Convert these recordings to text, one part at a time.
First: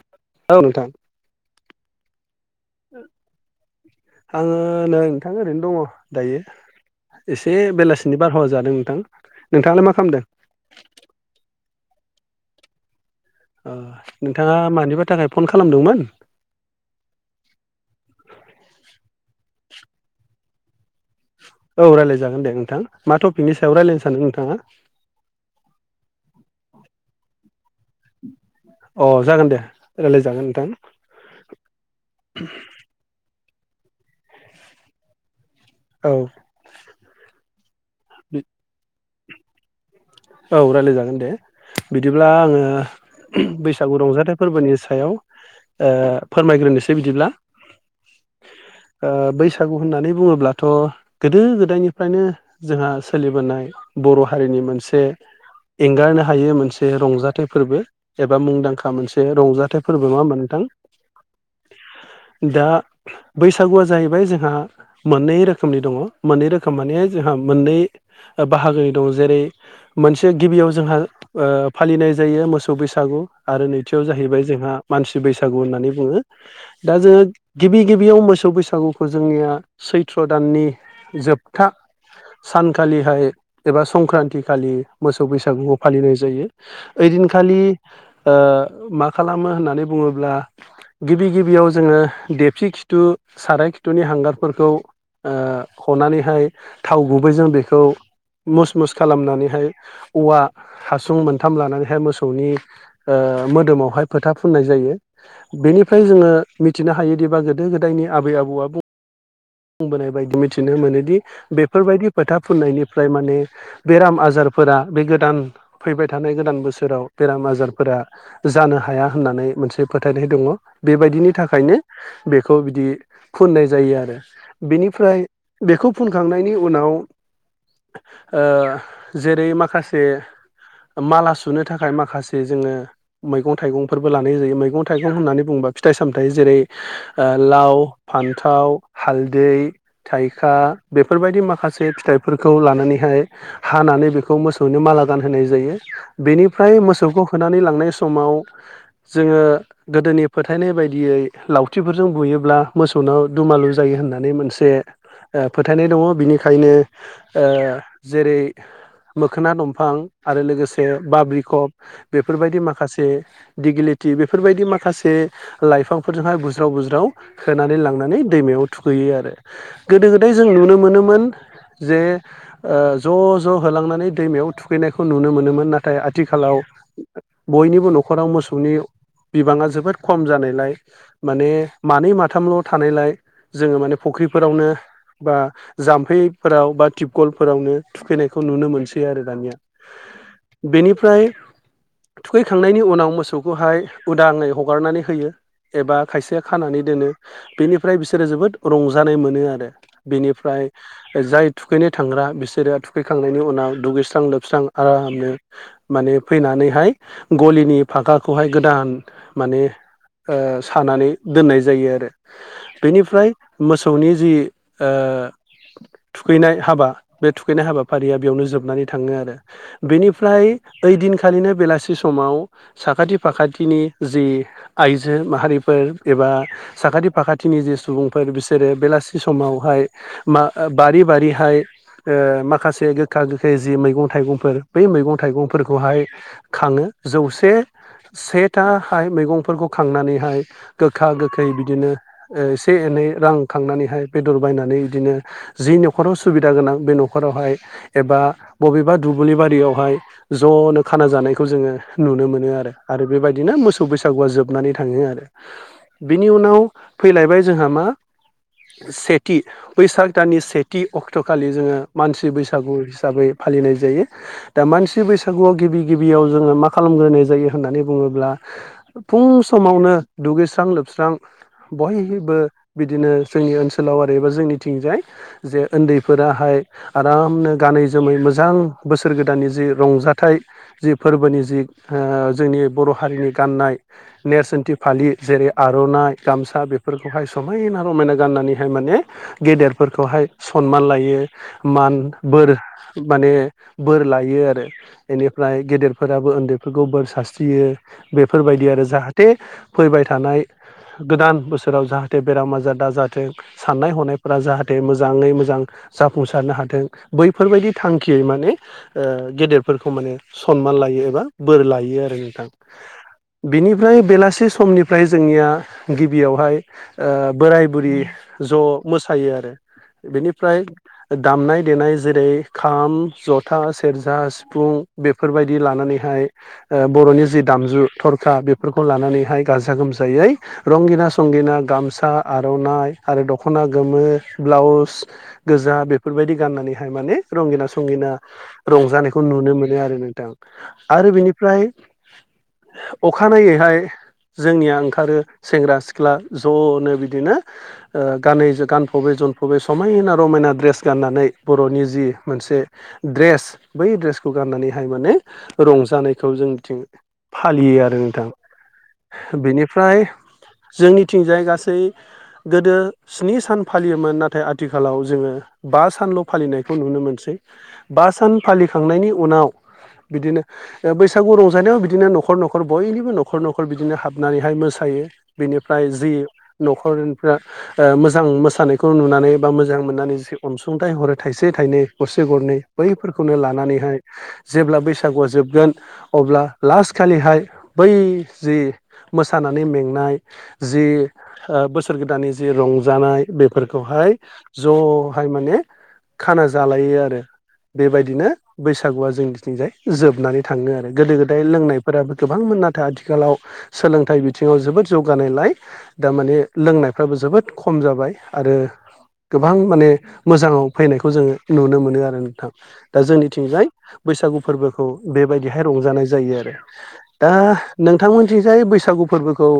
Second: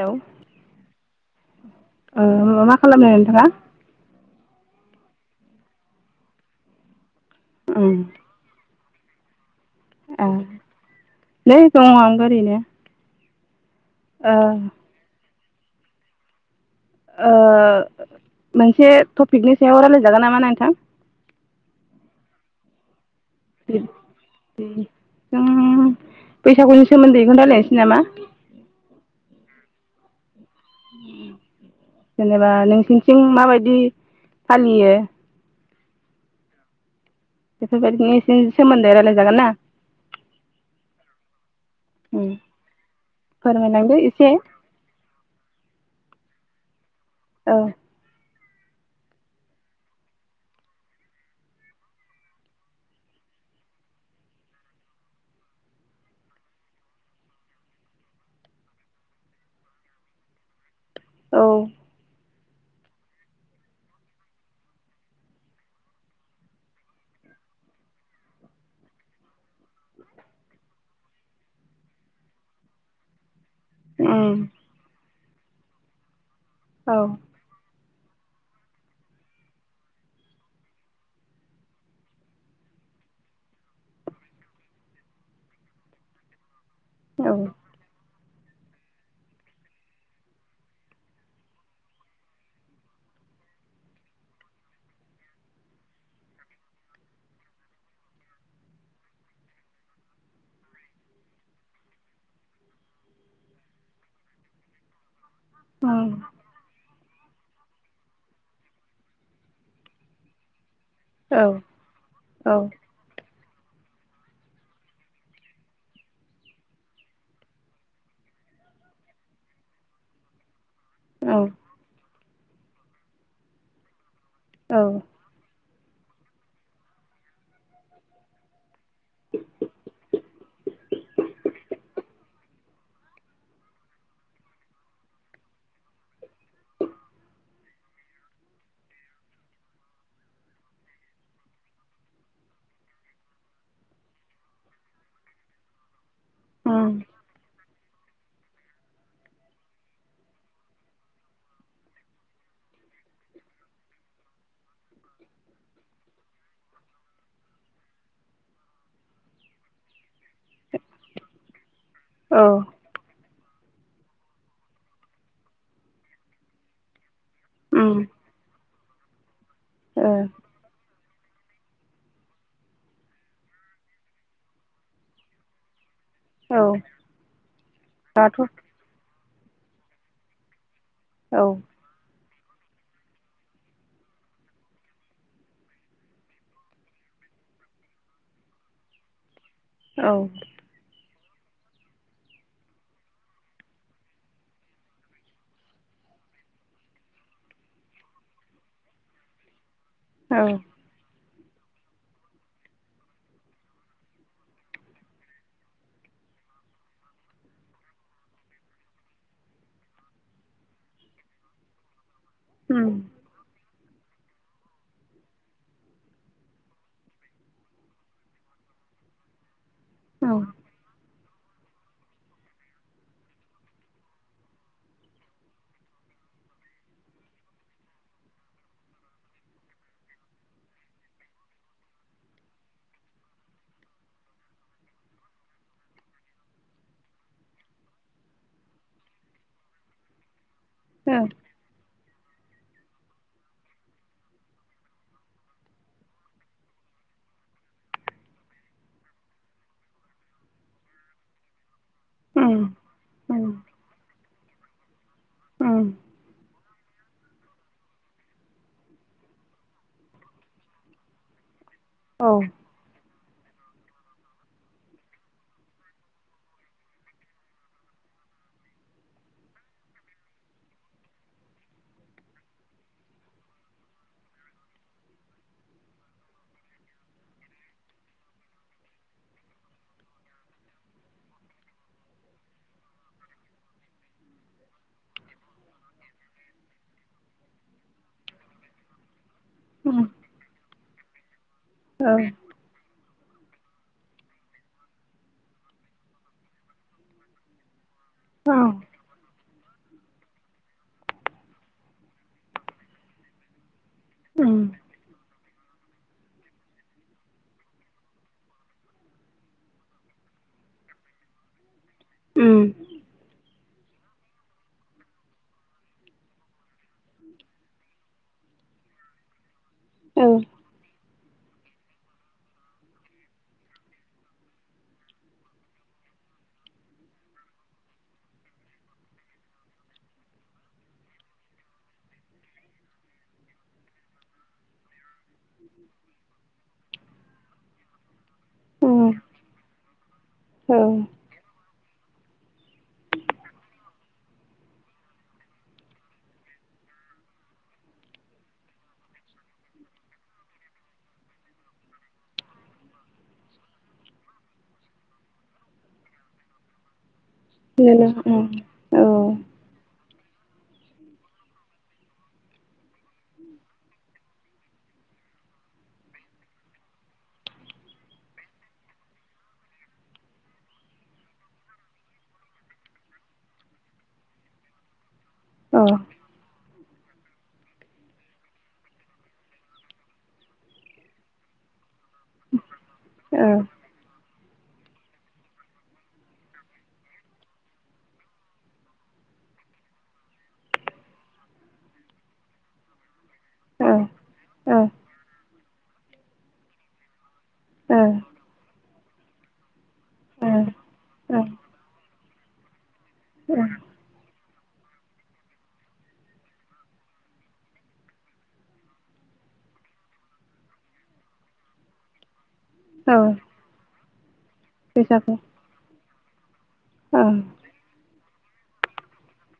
Hello औ नोंथां मा ओ मा खालामदों नोंथाङा? आङो नै नोंथां ओरैनो दङ दायो एसे उम बेलासिनि बारहावा जादों। नोंथां नोंथाङालाय मा ओ खालामदों? नै दङ आंबो ओरैनो अ ओ नोंथाङा मानिबा थाखाय फन खालामदोंमोन ओ मोनसे टपिकनि सायाव रायज्लायजागोन नामा नोंथां औ रायलाय जागोन दे नोंथां मा टपिकनि सायाव रायलायनो सानदों नोंथाङा? जों बैसागुनि सोमोन्दैखौनो रायलायनोसै नामा? अ जागोन दे रायलायजागोन नोंथां। जेनेबा नोंसिनिथिं माबायदि फालियो? औ। बेफोरबायदिनि एसे सोमोन्दै रायजलायजागोन ना औ रायलायजागोन दे बिदिब्ला उम आङो बैसागु फोरमायलांदो एसे रंजाथाइ फोरबोनि सायाव ओ फोरमायग्रोनोसै बिदिब्ला औ [inaudible] ओ बैसागु होननानै बुङोब्लाथ' गोदो गोदायनिफ्रायनो जोंहा सोलिबोनाय बर' हारिनि मोनसे [inaudible] एंगारनो हायो मोनसे रंजाथाइ फोरबो एबा मुंदांखा मोनसे रंजाथाइ फोरबो मा होमबा नोंथां। औ। दा बैसागुआ जाहैबाय जोंहा मोननै रोखोमनि दङ मोननै रोखोम माने जों हा मोननै बाहागोनि दं जेरै मोनसे गिबियाव जोंहा ओ फालिनाय जायो मोसौ बैसागु। आरो नैथियाव उम जाहैबाय जोंहा मानसि बैसागु होननानै बुङो औ दा जोङो गिबि गिबियाव मोसौ बैसागुखौ जोंनिया सैथ्र' दाननि जोबथा सानखालिहाय एबा संक्रान्ति खालि मोसौ बैसागुआव फालिनाय जायो। औ ओइदिनखालि ओ मा खालामो होननानै बुङोब्ला गिबि गिबियाव जोङो देबसि खिथु साराय खिथुनि हांगारफोरखौ ओ हनानैहाय थाव गुबैजों बेखौ मुस मुस खालामनानैहाय औवा हासुं मोनथाम लानानैहाय मोसौनि मोदोमावहाय फोथा फुननाय जायो। बेनिफ्राय उम जोङो मिथिनो हायोदिबा गोदो गोदो गोदायनि आबै आबौआ बुंबोनाय बायदि मिथि नो मोनोदि औ बेफोरबायदि फोथा औ फुननायनिफ्राय माने बेराम आजार फोरा बे गोदान फैबाय थानाय गोदान बोसोराव बेराम आजारफोरा जानो हाया होननानै मोनसे फोथायनाय दङ। बेबायदिनि औ थाखायनो बेखौ बिदि फुननाय जायो आरो बेनिफ्राय बेखौ फुनखांनायनि उनाव जेरै माखासे माला सुनो थाखाय माखासे जोङो मैगं थाइगंफोरबो लानाय जायो मैगं थाइगं होननानै बुंबा फिथाइ सामथाय जेरै ओ लाव फान्थाव हालदै थाइखा बेफोरबायदि माखासे फिथाइफोरखौ लानानैहाय हानानै बेखौ मोसौनो माला गानहोनाय जायो बेनिफ्राय उम मोसौखौ होनानैलांनाय समाव जोङो गोदोनि फोथायनाय बायदियै लावथिफोरजों बुयोब्ला मोसौ उनाव दुमालु जायो होननानै मोनसे ओ फोथायनाय दङ बिनिखायनो ओ जेरै मोखोना दंफां आरो लोगोसे बाब्रिखब औ बेफोरबायदि माखासे दिगिलिटि बेफोरबायदि माखासे लाइफांफोरजोंहाय बुज्राव बुज्राव होनानै उम लांनानै दैमायाव थुखैयो आरो ओ गोदो गोदाय जों नुनो मोनोमोन जे ओ ज' ज' होलांनानै दैमायाव थुखैनायखौ नुनो मोनोमोन नाथाय नाथाय आथिखालाव औ बयनिबो न'खराव दाथ' मोसौनि बिबांङा जोबोद खम जानायलाय औ माने मानै माथ थामल' थानायलाय जोङो माने फुख्रिफोरावनो बा जाम्फैफोराव बा टिबकलफोरावनो थुखैनाय खौ नुनो मोनसै आरो दानिया औ बेनिफ्राय [unintelligible] थुखैखांनायनि उनाव मोसौखौहाय उदाङै हगारनानै होयो। एबा खायसेया खानानै दोनो बेनिफ्राय बिसोरो जोबोद रंजानाय मोनो आरो। औ बिनिफ्राय जाय थुखैनो थांग्रा बिसोरो फैखांनायनि उनाव दुगैस्रां लोबस्रां आरामनो माने फैनानैहाय गलिनि फागाखौहाय गोदान माने ओ सानानै दोननाय जायो आरो। उम बेनिफ्राय मोस मोसौनि जि ओ थुखैनाय हाबा बे थुखैनाय हाबा फारिया बेयावनो जोबनानै थाङो आरो औ बेनिफ्राय इदिन खालिनो बेलासि समाव साखाथि फाखाथिनि जि आइजो माहारिफोर एबा ओ साखाथि फाखाथिनि जे सुबुंफोर बिसोरो बेलासि समावहाय मा ओ बारि बारि बिहाय ओ माखासे बे गोखा गोखै जि मैगं थाइगंफोर बै मैगं थाइगंफोरखौहाय खाङो जौसे सेथाहाय मैगंफोरखौ खांनानैहाय गोखा ओ गोखै बिदिनो ओ एसे एनै रां खांनानैहाय बेदर बायनानै बिदिनो जि न'खराव सुबिदा गोनां बे न'खरावहाय एबा बबेबा दुब्लि बारियावहाय ज'नो खाना जानायखौ जोङो नुनो मोनो उम आरो आरो उम बेबायदिनो मोसौ बैसागुआ जोबनानै थांङो आरो उम बिनि उनाव फैलायबाय जोंहा मा सेथि बैसाग दाननि सेथि अक्ट'खालि जोंङो मानसि औ बैसा हिसाबै फालिनाय जायो दा मानसि बैसागुआव गिबि गिबियाव जोङो मा खालामग्रोनाय जायो होननानै बुङोब्ला फुं समावनो दुगैस्रां लोबस्रां बयबो बिदिनो जोंनि ओनसोलाव आरो एबा जोंनिथिंजाय जे उन्दैफोराहाय [unintelligible] आराम नो गानै जोमै मोजां बोसोर गोदाननि जि रंजाथाइ जि फोरबोनि जि जोंनि बर' हारिनि गाननाय नेरसोनथि फालि जेरै आर'नाइ गामसा बेफोरखौहाय समायना रमायना गाननानैहाय माने उम गेदेरफोरखौहाय सनमान लायो मान औ बोर माने बोर लायो आरो बेनिफ्राय गेदेरफोराबो उन्दैफोरखौ बोर सारस्रियो बेफोरबायदि आरो जाहाथे फैबाय थानाय गोदान बोसोराव जाहाथे बेराम आजार दाजाथों साननाय हनायफोरा उम जाहाथे मोजाङै मोजां जाफुंसारनो हादों बैफोरबायाददि थांखियै माने गेदेरफोरखौ माने सनमान लायो एबा बोर लायो। बे आरो नोंथां उम बिनिफ्राय बेलासि समनिफ्राय जोंनिया गिबियावहाय बोराय बुरि ज' मोसायो आरो औ बेनिफ्राय दामनाय देनाय जेरै खाम जथा सेरजा सिफुं बेफोरबायदि लानानैहाय बर'नि जिनि दामजु थरखा बेफोरखौ लानानैहाय गाजा गोमजायै रंगिना संगिना गामसा आर'नाइ आरो दखना गोमो ब्लाउस गोजा बेफोरबायदि गाननानै हाय माने रंगिना संगिना उम रंजानायखौ नुनो मोनो आरो नोंथां औ आरो बिनिफ्राय [inaudible] अखानायैहाय जोंनिया ओंखारो सेंग्रा सिख्ला ज'नो बिदिनो गानै गानफबै जोम जोमफबै समायना रमायना ड्रेस गाननानै बर'नि जि मोनसे ड्रेस बै ड्रेसखौ गाननानैहाय माने रंजानायखौ जों जोंनिथिं फालियो आरो नोंना नोंथां उम औ बेनिफ्राय जोंनिथिंजाय गासै गोदो स्नि सान फालियोमोन नाथाय आथिखालाव जोङो बा सानल' फालिनायखौ नुनो मोनसै बा सान फालिखांनायनि उनाव बिदिनो बैसागु रंजानायाव बिदिनो न'खर न'खर बयनिबो न'खर न'खर बिदिनो हाबनानैहाय मोसायो बिनिफ्राय जि न'खर मोजां मोसानायखौ नुनानै बा मोजां मोननानै जे अनसुंथाइ हरो थाइसे थाइनै गरसे गरनै बैफोरखौनो अ ओ लानानैहाय जेब्ला बैसागुआ जोबगोन अब्ला लास्ट खालिहाय बै जि मोसानानै मेंनाय जि बोसोर गोदाननि जि रंजानाय बेफोरखौहाय ओ ज'हाय माने खाना जालायो आरो बेबायदिनो बैसागुआ जोंनिथिंजाय जोबनानै थाङो आरो गोदो गोदाय ओ लोंनायफोराबो गोबांमोन नाथाय आथिखालाव ओ सोलोंथाइ बि थिङाव जोबोद जौगानायलाय दामाने लोंनायफ्राबो जोबोद खम जाबाय आरो गोबां माने मोजाङाव फैनायखौ जोङो नुनो मोनो आरो नोंथां दा औ जोंनिथिंजाय बैसागु फोरबोखौ बैसागु बेबायदिहाय रंजानाय जायो आरो ओ दा नोंथांमोन जाय बैसागु फोरबोखौ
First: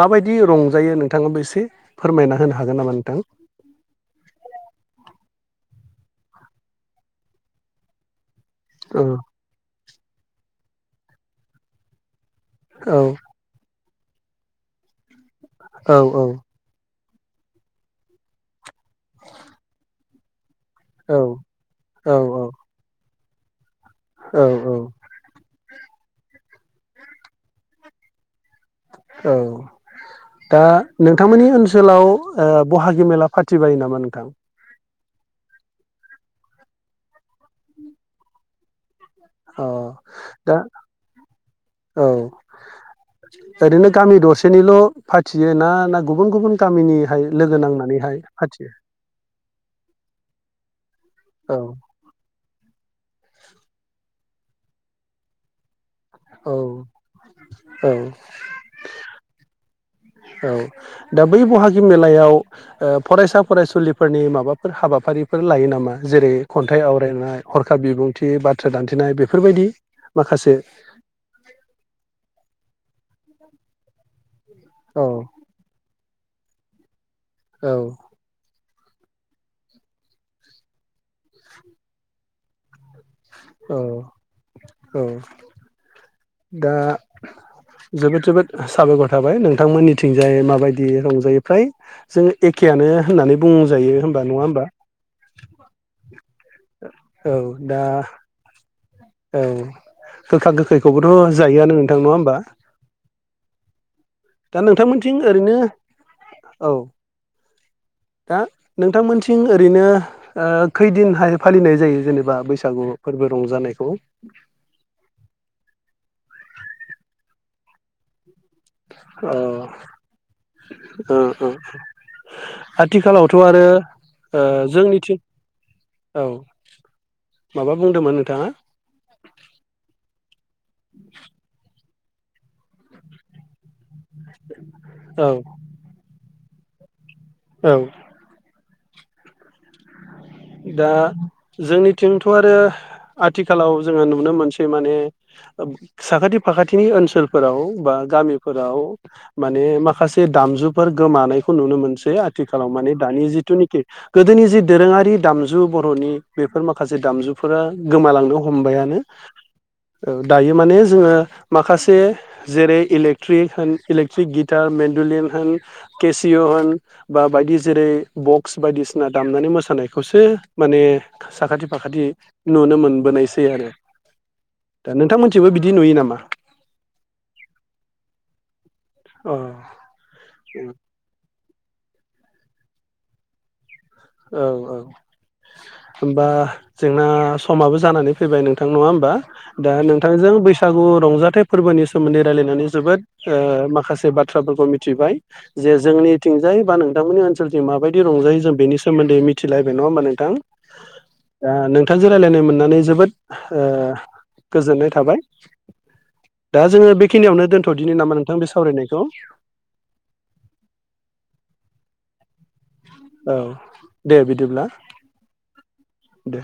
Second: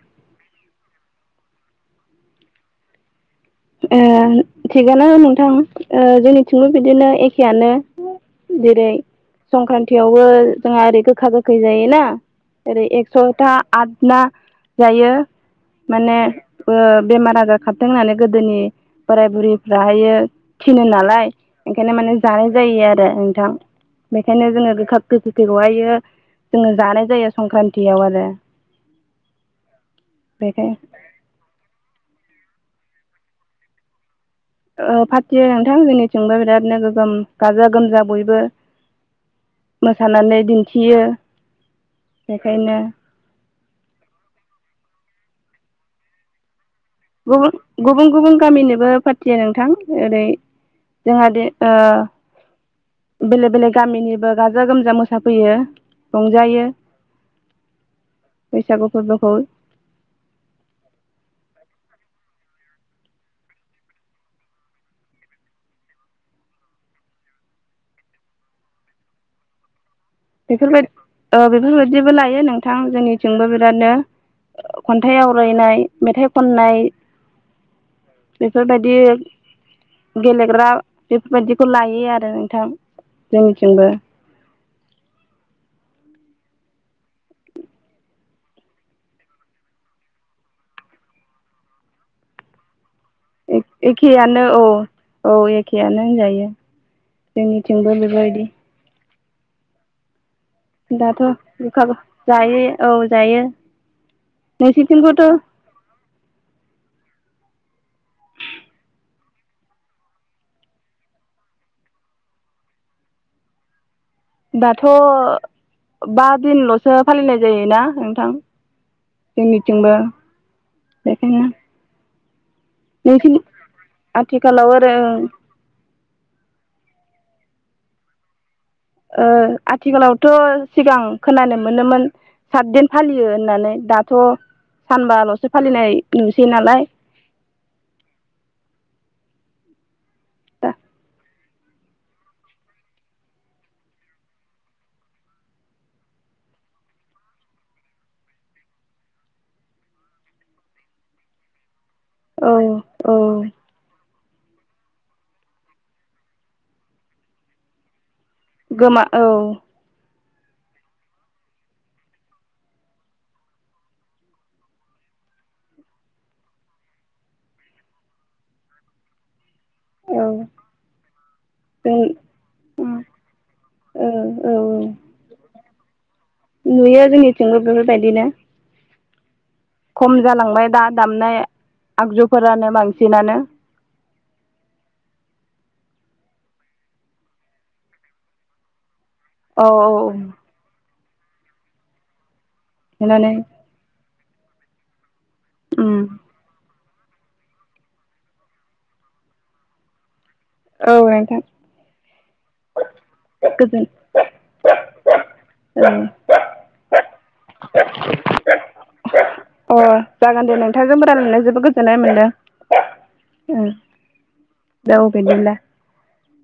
माबायदि रंजायो नोंथाङाबो एसे फोरमायना होनो हागोन नामा नोंथां? ओ थिगानो नोंथां ओ जोंनिथिंबो बिदिनो एखेयानो जेरै औ संक्रान्तियावबो जोंहा ओरै गोखा गोखै जायोना ओरै औ एकस'था आट ना जायो औ माने बो बेमार आजार खारथों होननानै गोदोनि बोराय बुरिफ्राहायो थिनो औ नालाय ओंखायनो माने औ औ जानाय जायो आरो नोंथां औ बेखायनो जोङो औ गोखा गोखैखौहायो जोङो जानाय जायो संक्रान्तिआव आरो औ दा बेखाय नोंथांमोननि ओनसोलाव ओ ब'हागि मेला फाथिबायो नामा नोंथां ओ फाथियो नोंथां जोंनिथिंबो बिरादनो गोगोम गाजा गोमजा बयबो अ मोसानानै दा दिन्थियो औ बेखायनो ओरैनो गामि दरसेनिल' फाथियो ना ना गुबुन गुबुन गामिनिहाय गुबु लोगो गुबुन नांनानैहाय गुबुन फाथियो गामिनोबो फाथियो नोंथां ओरै जोंहा दि औ ओ बेलेक बेलेक गामिनिबो गाजा गोमजा मोसाफैयो औ रंजायो औ बैसागु फोरबोखौ औ दा बै बहागि मेलाआव ओ फरायसा फरायसुलिफोरनि माबाफोर हाबा हाबाफारिफोर लायो नामा जेरै खन्थाइ आवरायनाय हरखााब बिबुंथि बाथ्रा दान्थेनाय बिफोरबादि? बेफोरबाद ओ बेफोरबायदिबो लायो नोंथां जोंनिथिंबो बिरादनो औ खन्थाइ आवरायनाय मेथाइ खननाय औ बिफोरबायदि गेलेग्रा बेफोरबायदिखौ लायो आरो नोंथां औ जोंनिथिंबो औ दाह जोबोद जोबोद साबायखर थाबाय नोंथांमोनिथिंजाय माबायदि रंजायो फ्राय जों एखेयानो होननानै बुंजायो होनबा नङा एखेयानो औ होमबा? औ एखेआनो होनजायो औ दा जोंनिथिंबो बिबायदि औ गोखा गोखैखौबोथ' दाथ' जायोआनो गोखा नोंथां नंआ होमबा? जायो औ जायो दा नोंथांमोथिं नोंसोरथिंबोथ' ओरैनो औ दा नोंथांमोनथिं ओरैनो ओ खैदिनहाय फालिनाय जायो जेनोबा बैसागु फोरबो रंजानायखौ दाथ'बा दिनल'सो फालिनाय जायोना नोंथां अ जोनिथिंबो बेखायनो नोंसिनि आथिखालावथ'आरो ओ आथिखालाव आरो जोंनिथिं औ माबा बुंदोंमोन नोंथांआ? ओ आथिखालावथ' सिगां खोनानो मोनोमोन साथदिन फालियो होननानै दाथ' औ सानबाल'सो फालिनाय नुसै नालाय औ दा जोंनिथिंथ' आरो आथिखालाव जोङो नुनो मोनसै मानि ओ साखाथि फाखाथिनि ओनसोलफोराव बा गामिफोराव माने माखासे दामजुफोर गोमानायखौ नुनो मोनसै औ आथिखालाव माने औ दानि जिथुनिखि गोदोनि जि दोरोंआरि दामजु बर'नि बेफोर माखासे दामजुफोरा गोमालांनो हमबायानो गोमा औ ओ दायो माने जोङो माखासे जेरै इलेट्रिक होन इलेकट्रिक गिटार मेनुयेल होन केसिअ होन बा बायदि जेरै बक्स बायदिसिना दामनानै मोसानाय खौसो औ माने साखाथि जों फाखाथि नुनो औ मोनबोनायसै आरो औ औ नोंथांमोनिथिंबो बिदि नुयो नामा? नुयो जोंनिथिंबो बेफोरबायदिनो अ खम जालांबाय दा दामनाय आगजुफोरानो बांसिनानो औ औ होमबा जोंना समाबो जानानै फैबाय नोंथां नङा होमबा? औ दा औ नोंथांजों बैसागु रंजाथाइ फोरबोनि सोमोन्दै रायलायनानै जोबोद नुनानै ओ माखासे बाथ्राफोरखौ मिथिबाय जे उम जोंनिथिंजाय बा नोंथांमोननि ओनसोलथिं माबायदि रंजायो जों बेनि सोमोन्दै मिथिलायबाय नङा होमबा नोंथां? औ नोंथां दा नोंथांजों रायलायनो मोननानै जोबोद गोजोन ओं गोजोननाय थाबाय। दा जोङो बेखिनियावनो दोनथ'दिनि नामा नोंथां बे सावरायनायखौ? औ अ जागोन दे नोंथांजोंबो रायलायनानै जोबोद गोजोन्नाय मोनदों। औ उम दे बिदिब्ला दे अ बिदिब्ला दे।